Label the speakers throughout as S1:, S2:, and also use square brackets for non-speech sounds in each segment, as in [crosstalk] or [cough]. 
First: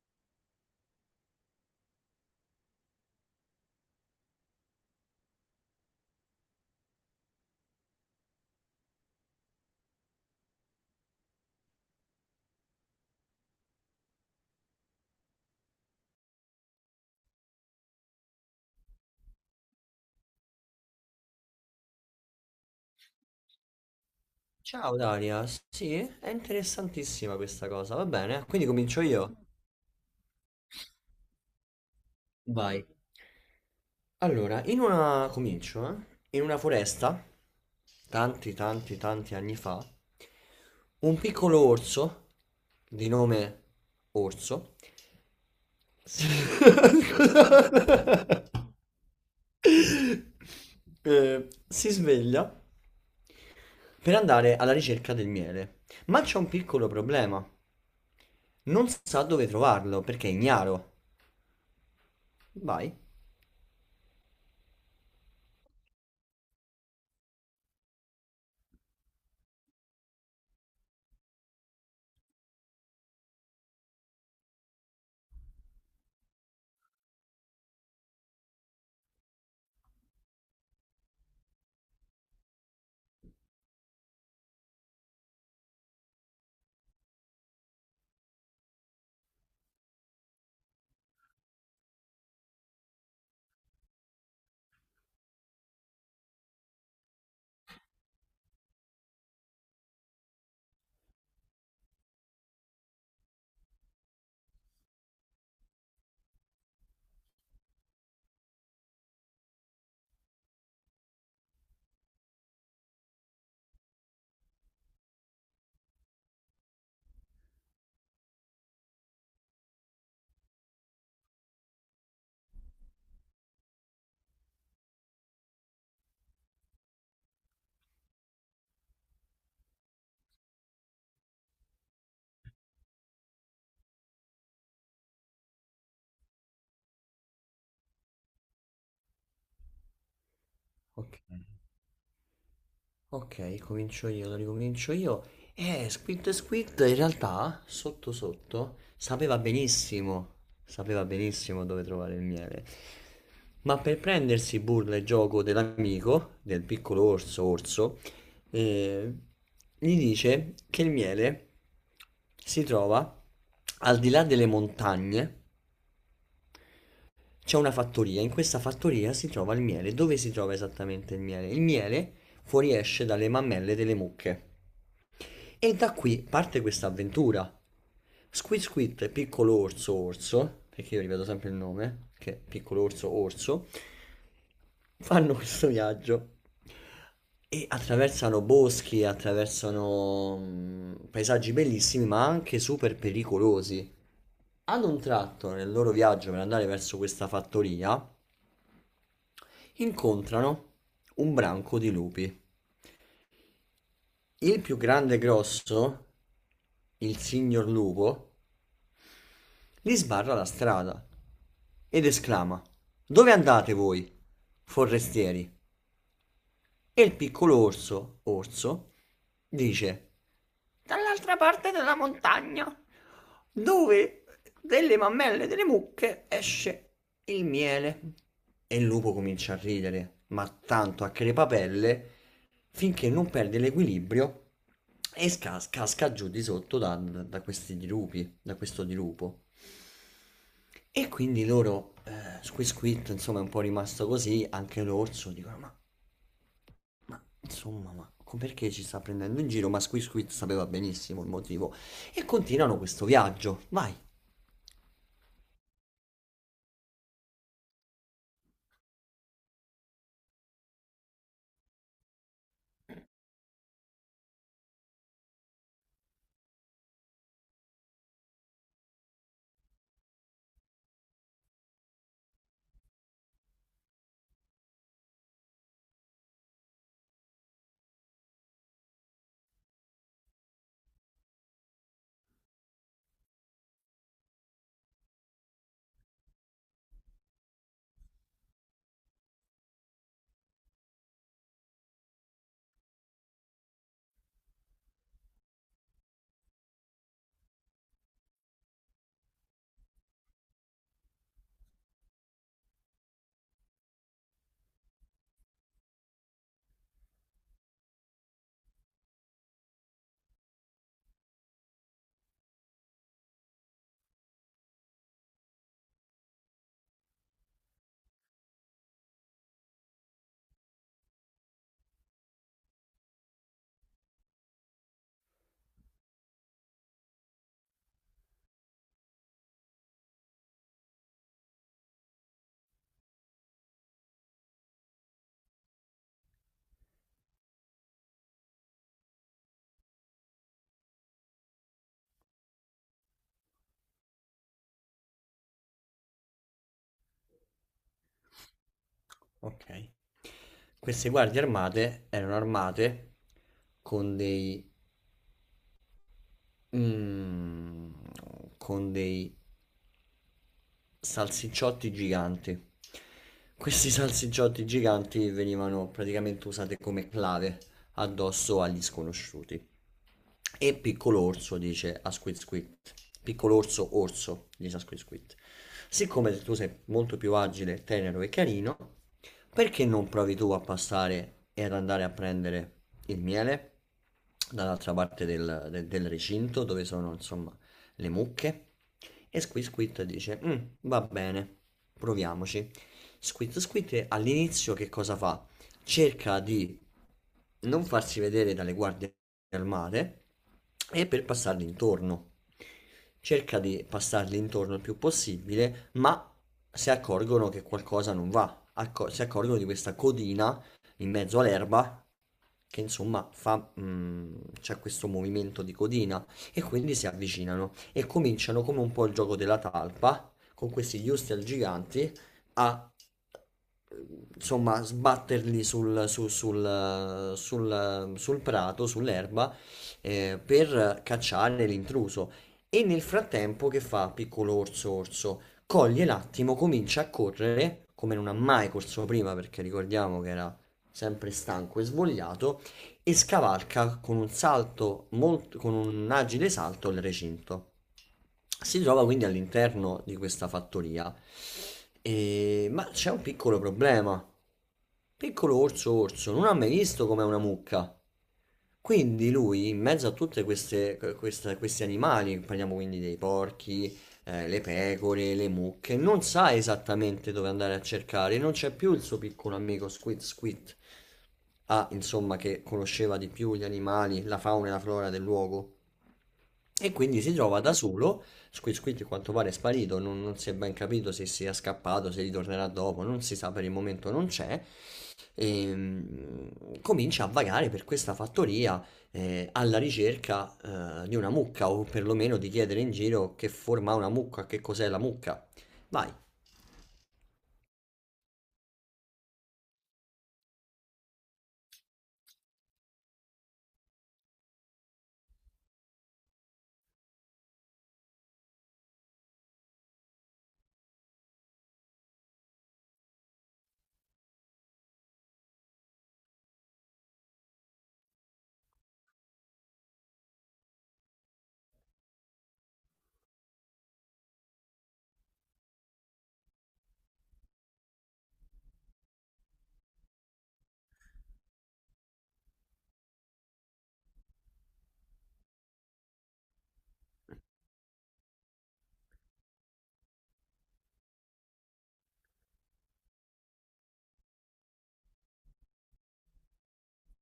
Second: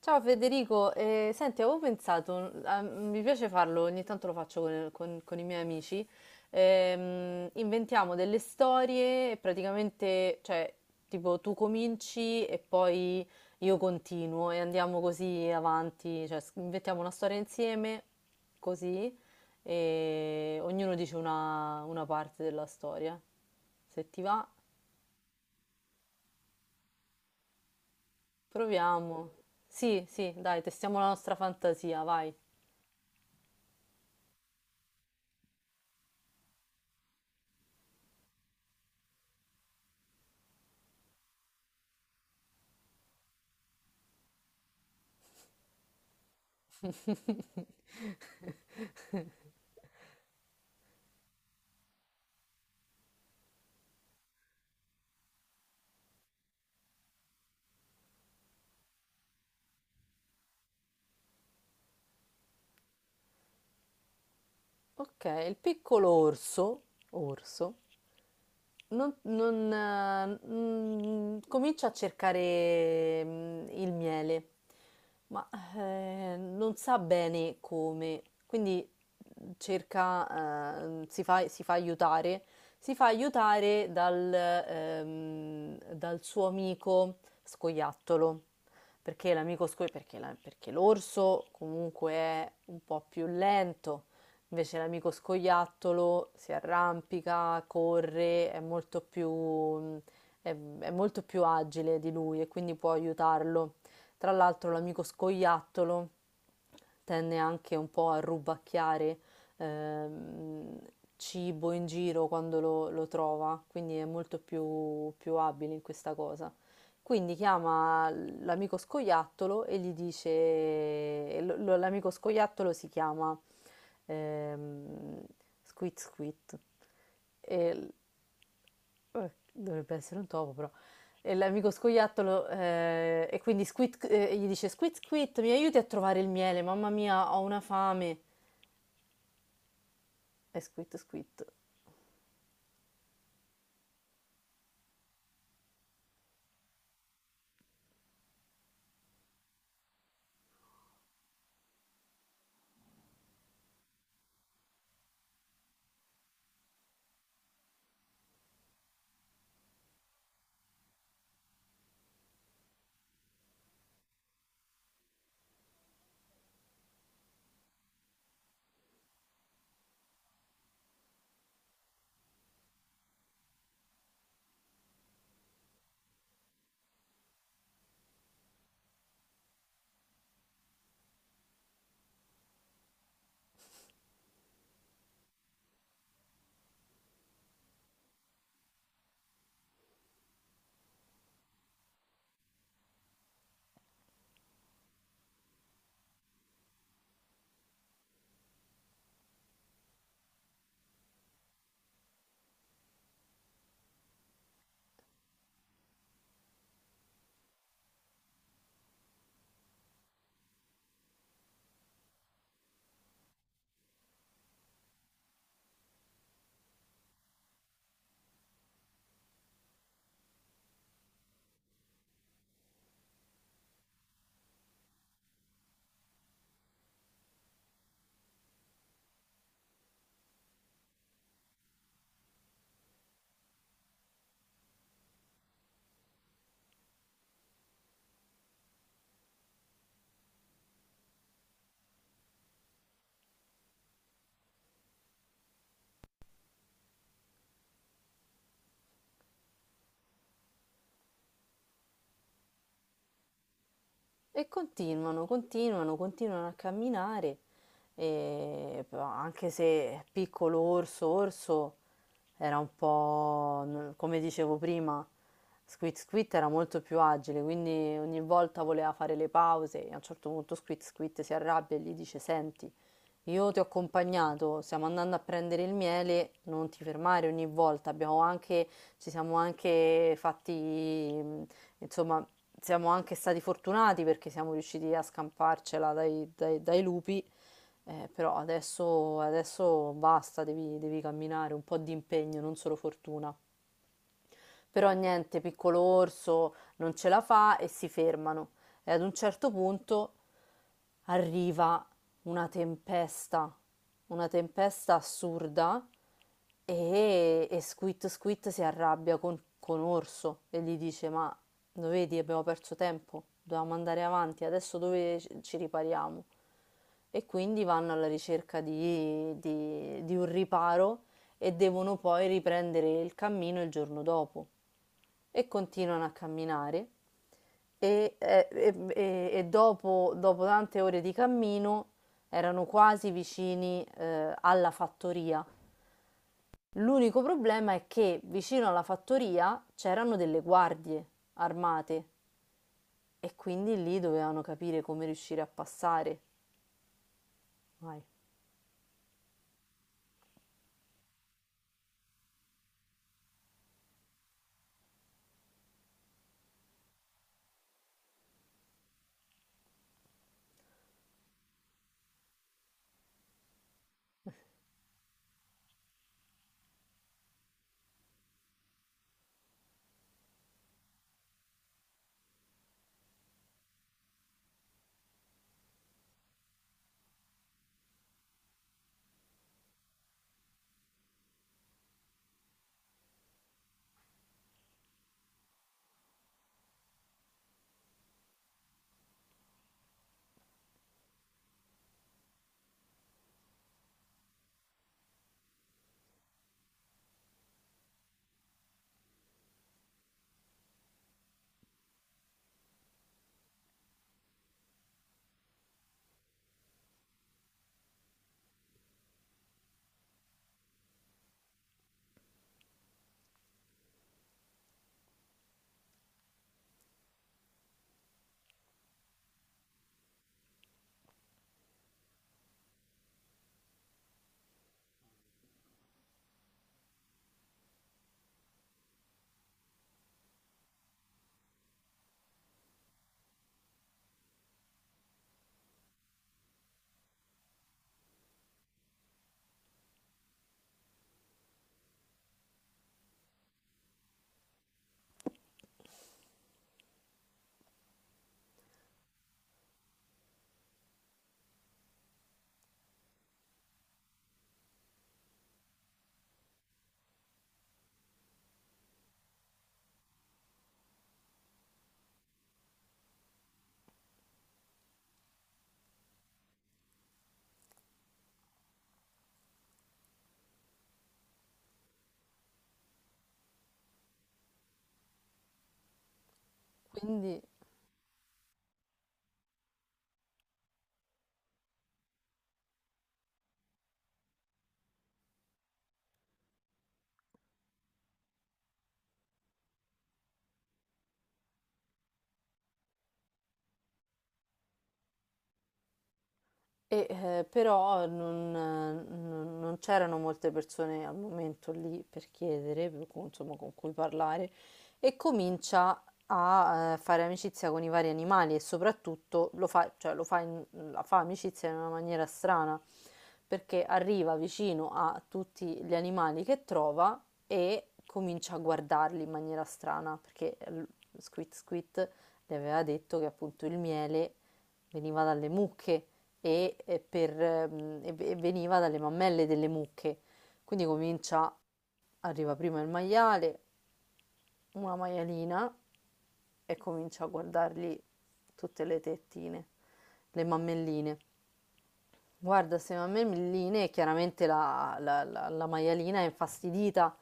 S1: Ciao Federico, senti, avevo pensato, mi piace farlo, ogni tanto lo faccio con i miei amici, inventiamo delle storie e praticamente, cioè, tipo tu cominci e poi io continuo e andiamo così avanti, cioè inventiamo una storia insieme, così, e ognuno dice una parte della storia. Se ti va,
S2: Ciao Daria, sì, è interessantissima questa cosa, va bene? Quindi comincio
S1: proviamo.
S2: io.
S1: Sì, sì, dai, testiamo la nostra fantasia, vai.
S2: Vai. Allora, in una... comincio, eh? In una foresta, tanti, tanti, tanti anni fa, un piccolo orso, di nome Orso, si, [laughs]
S1: [laughs]
S2: Scusa. Si sveglia per andare alla ricerca del miele, ma c'è un piccolo problema. Non sa dove trovarlo perché è ignaro. Vai.
S1: Ok, il piccolo orso, orso Non, non, mm, comincia a cercare il miele, ma non sa bene come, quindi cerca, eh, si fa, si fa aiutare, si fa aiutare dal suo amico scoiattolo, perché l'amico scoiattolo, perché, perché l'orso comunque è un po' più lento. Invece l'amico scoiattolo si arrampica, corre, è molto è, è molto più agile di lui e quindi può aiutarlo. Tra l'altro l'amico scoiattolo tende anche un po' a rubacchiare ehm, cibo in giro quando lo trova, quindi è molto più, più abile in questa cosa. Quindi chiama l'amico scoiattolo e gli dice, e l'amico scoiattolo si chiama ehm, Squid Squid. E l- Dovrebbe essere un topo, però. E l'amico scoiattolo, e quindi Squid, gli dice: Squid Squid, mi aiuti a trovare il miele, mamma mia, ho una fame. E Squid
S2: Ok,
S1: Squid
S2: ok, comincio io, lo ricomincio io. Squid Squid in realtà, sotto sotto, sapeva benissimo dove trovare il miele. Ma per prendersi burla e gioco dell'amico, del piccolo orso, orso, eh, gli dice che il miele si trova al di là delle montagne. C'è una fattoria, in questa fattoria si trova il miele. Dove si trova esattamente il miele? Il miele fuoriesce dalle mammelle delle mucche. E da qui parte questa avventura. Squid Squid, piccolo orso orso, perché io ripeto sempre il nome, che è piccolo orso orso, fanno questo viaggio e attraversano boschi, attraversano paesaggi bellissimi, ma anche super pericolosi. Ad un tratto, nel loro viaggio per andare verso questa fattoria, incontrano un branco di lupi. Il più grande e grosso, il signor lupo, gli sbarra la strada ed esclama: "Dove andate voi, forestieri?" E il piccolo orso, orso, dice: dall'altra parte della montagna, dove delle mammelle delle mucche esce il miele. E il lupo comincia a ridere, ma tanto, a crepapelle, finché non perde l'equilibrio e casca giù di sotto da, da questi dirupi, da questo dirupo. E quindi loro, Squisquit, insomma, è un po' rimasto così, anche l'orso, dicono, ma insomma, perché ci sta prendendo in giro? Ma Squid Squid sapeva benissimo il motivo. E continuano questo viaggio. Vai.
S1: e continuano, continuano, continuano a camminare, e però anche se piccolo orso, orso era un po', come dicevo prima, Squid Squid era molto più agile, quindi ogni volta voleva fare le pause e a un certo punto Squid Squid si arrabbia e gli dice, senti, io ti ho accompagnato, stiamo andando a prendere il miele, non ti fermare ogni volta, abbiamo anche, ci siamo anche insomma, siamo anche stati fortunati perché siamo riusciti a scamparcela dai lupi, però adesso basta, devi camminare, un po' di impegno, non solo fortuna. Però niente, piccolo orso non ce la fa e si fermano. E ad un certo punto arriva una tempesta, una tempesta assurda e Squid Squid si arrabbia con Orso e gli dice: Ma lo vedi, abbiamo perso tempo, dovevamo andare avanti, adesso dove ci ripariamo? E quindi vanno alla ricerca di un riparo e devono poi riprendere il cammino il giorno dopo e continuano a camminare e dopo, dopo tante ore di cammino erano quasi vicini alla fattoria. L'unico problema è che vicino alla fattoria c'erano delle guardie armate e quindi lì dovevano capire come riuscire a passare. Vai.
S2: Ok. Queste guardie armate erano armate con dei... mm, con dei salsicciotti giganti. Questi salsicciotti giganti venivano praticamente usati come clave addosso agli sconosciuti. E piccolo orso dice a Squid Squid. Piccolo orso orso dice a Squid Squid. Siccome tu sei molto più agile, tenero e carino, perché non provi tu a passare e ad andare a prendere il miele dall'altra parte del, del recinto dove sono, insomma, le mucche. E Squid Squid dice: "Mm, va bene, proviamoci." Squid Squid all'inizio che cosa fa? Cerca di non farsi vedere dalle guardie armate e per passargli intorno. Cerca di passargli intorno il più possibile, ma si accorgono che qualcosa non va. Si accorgono di questa codina in mezzo all'erba che insomma fa, mm, c'è questo movimento di codina e quindi si avvicinano e cominciano come un po' il gioco della talpa con questi Hustel giganti a, insomma, sbatterli sul, sul, sul prato, sull'erba, per cacciare l'intruso. E nel frattempo che fa piccolo orso orso? Coglie l'attimo, comincia a correre come non ha mai corso prima, perché ricordiamo che era sempre stanco e svogliato, e scavalca con un salto molto, con un agile salto, il recinto. Si trova quindi all'interno di questa fattoria. Ma c'è un piccolo problema. Piccolo orso orso non ha mai visto com'è una mucca. Quindi lui, in mezzo a tutti questi animali, parliamo quindi dei porchi, le pecore, le mucche, non sa esattamente dove andare a cercare, non c'è più il suo piccolo amico Squid Squid, ah, insomma, che conosceva di più gli animali, la fauna e la flora del luogo. E quindi si
S1: Quindi
S2: trova da solo. Squid Squid, a quanto pare, è sparito. Non si è ben capito se sia scappato, se ritornerà dopo. Non si sa per il momento, non c'è, e comincia a vagare per questa fattoria, alla ricerca, di una mucca, o perlomeno di chiedere in giro che forma ha una mucca, che cos'è la mucca. Vai.
S1: Però non c'erano molte persone al momento lì per chiedere, per cui, insomma, con cui parlare, e comincia a fare amicizia con i vari animali e soprattutto lo fa, cioè, lo fa la fa amicizia in una maniera strana, perché arriva vicino a tutti gli animali che trova e comincia a guardarli in maniera strana, perché Squit Squit le aveva detto che appunto il miele veniva dalle mucche e veniva dalle mammelle delle mucche. Quindi comincia, arriva prima il maiale, una maialina e comincia a guardargli tutte le tettine, le mammelline. Guarda, secondo me Milline, chiaramente la maialina è infastidita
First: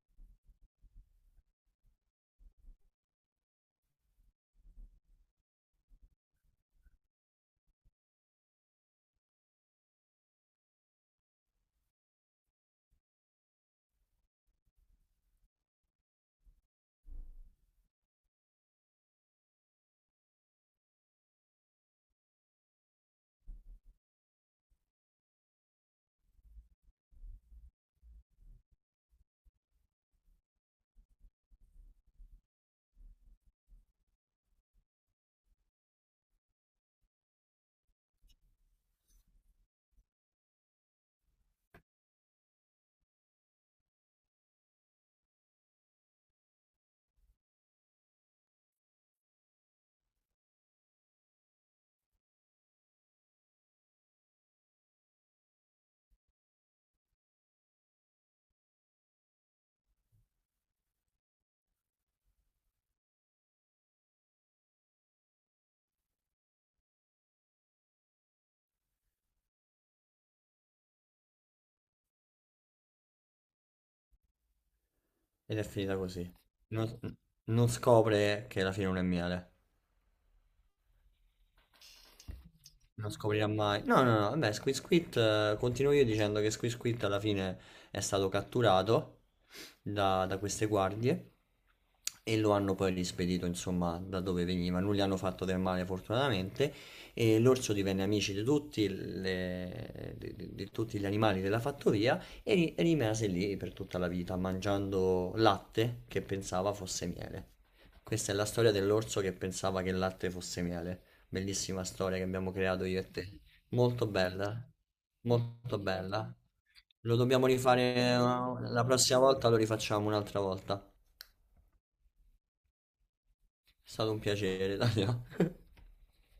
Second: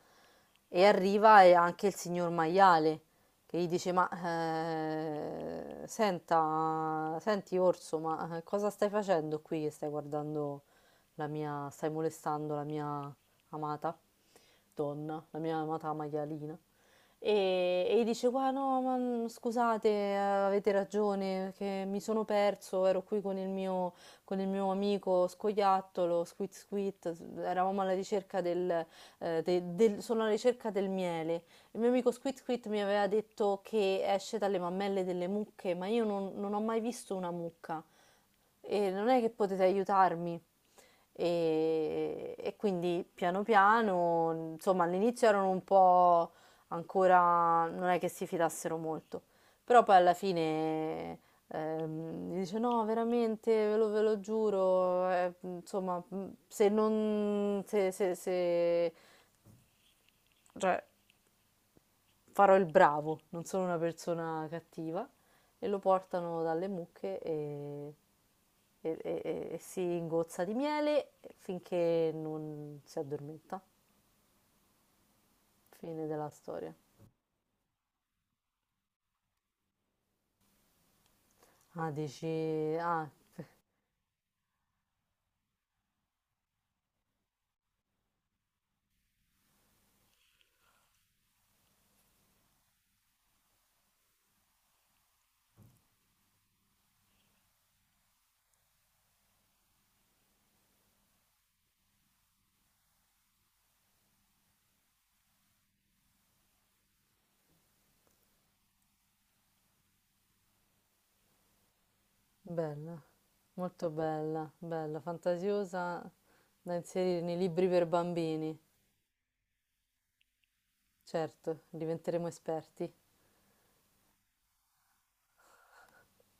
S1: e arriva e anche il signor maiale che gli dice: Ma senti Orso, ma cosa stai facendo qui che stai guardando la mia, stai molestando la mia amata donna, la mia amata maialina? E gli dice: Qua no, ma scusate, avete ragione, che mi sono perso, ero qui con il mio amico scoiattolo, Squit Squit, eravamo alla ricerca sono alla ricerca del miele. Il mio amico Squit Squit mi aveva detto che esce dalle mammelle delle mucche, ma io non ho mai visto una mucca e non è che potete aiutarmi. E quindi piano piano, insomma, all'inizio erano un po' ancora, non è che si fidassero molto, però poi alla fine mi dice no, veramente, ve lo giuro, insomma, se non, se, se- se- farò il bravo, non sono una persona cattiva, e lo portano dalle mucche e si ingozza di miele finché non si addormenta.
S2: Ed è finita
S1: Fine della
S2: così.
S1: storia.
S2: Non, non scopre che la fine non è miele.
S1: Ah, dici... Ah,
S2: Non scoprirà mai. No, no, no, vabbè, Squid, continuo io dicendo che Squid alla fine è stato catturato da, da queste guardie, e lo hanno poi rispedito, insomma, da dove veniva. Non gli hanno fatto del male, fortunatamente, e l'orso divenne amici di tutti, di, di tutti gli animali della fattoria, e rimase lì per tutta la vita, mangiando latte che pensava fosse miele. Questa è la storia dell'orso che pensava che il latte fosse miele. Bellissima storia che abbiamo creato
S1: bella,
S2: io e te.
S1: molto
S2: Molto
S1: bella,
S2: bella,
S1: bella,
S2: molto
S1: fantasiosa
S2: bella.
S1: da
S2: Lo
S1: inserire nei
S2: dobbiamo
S1: libri per
S2: rifare,
S1: bambini.
S2: la prossima volta, lo rifacciamo un'altra volta.
S1: Certo, diventeremo esperti.
S2: È stato un piacere, Dario. [laughs]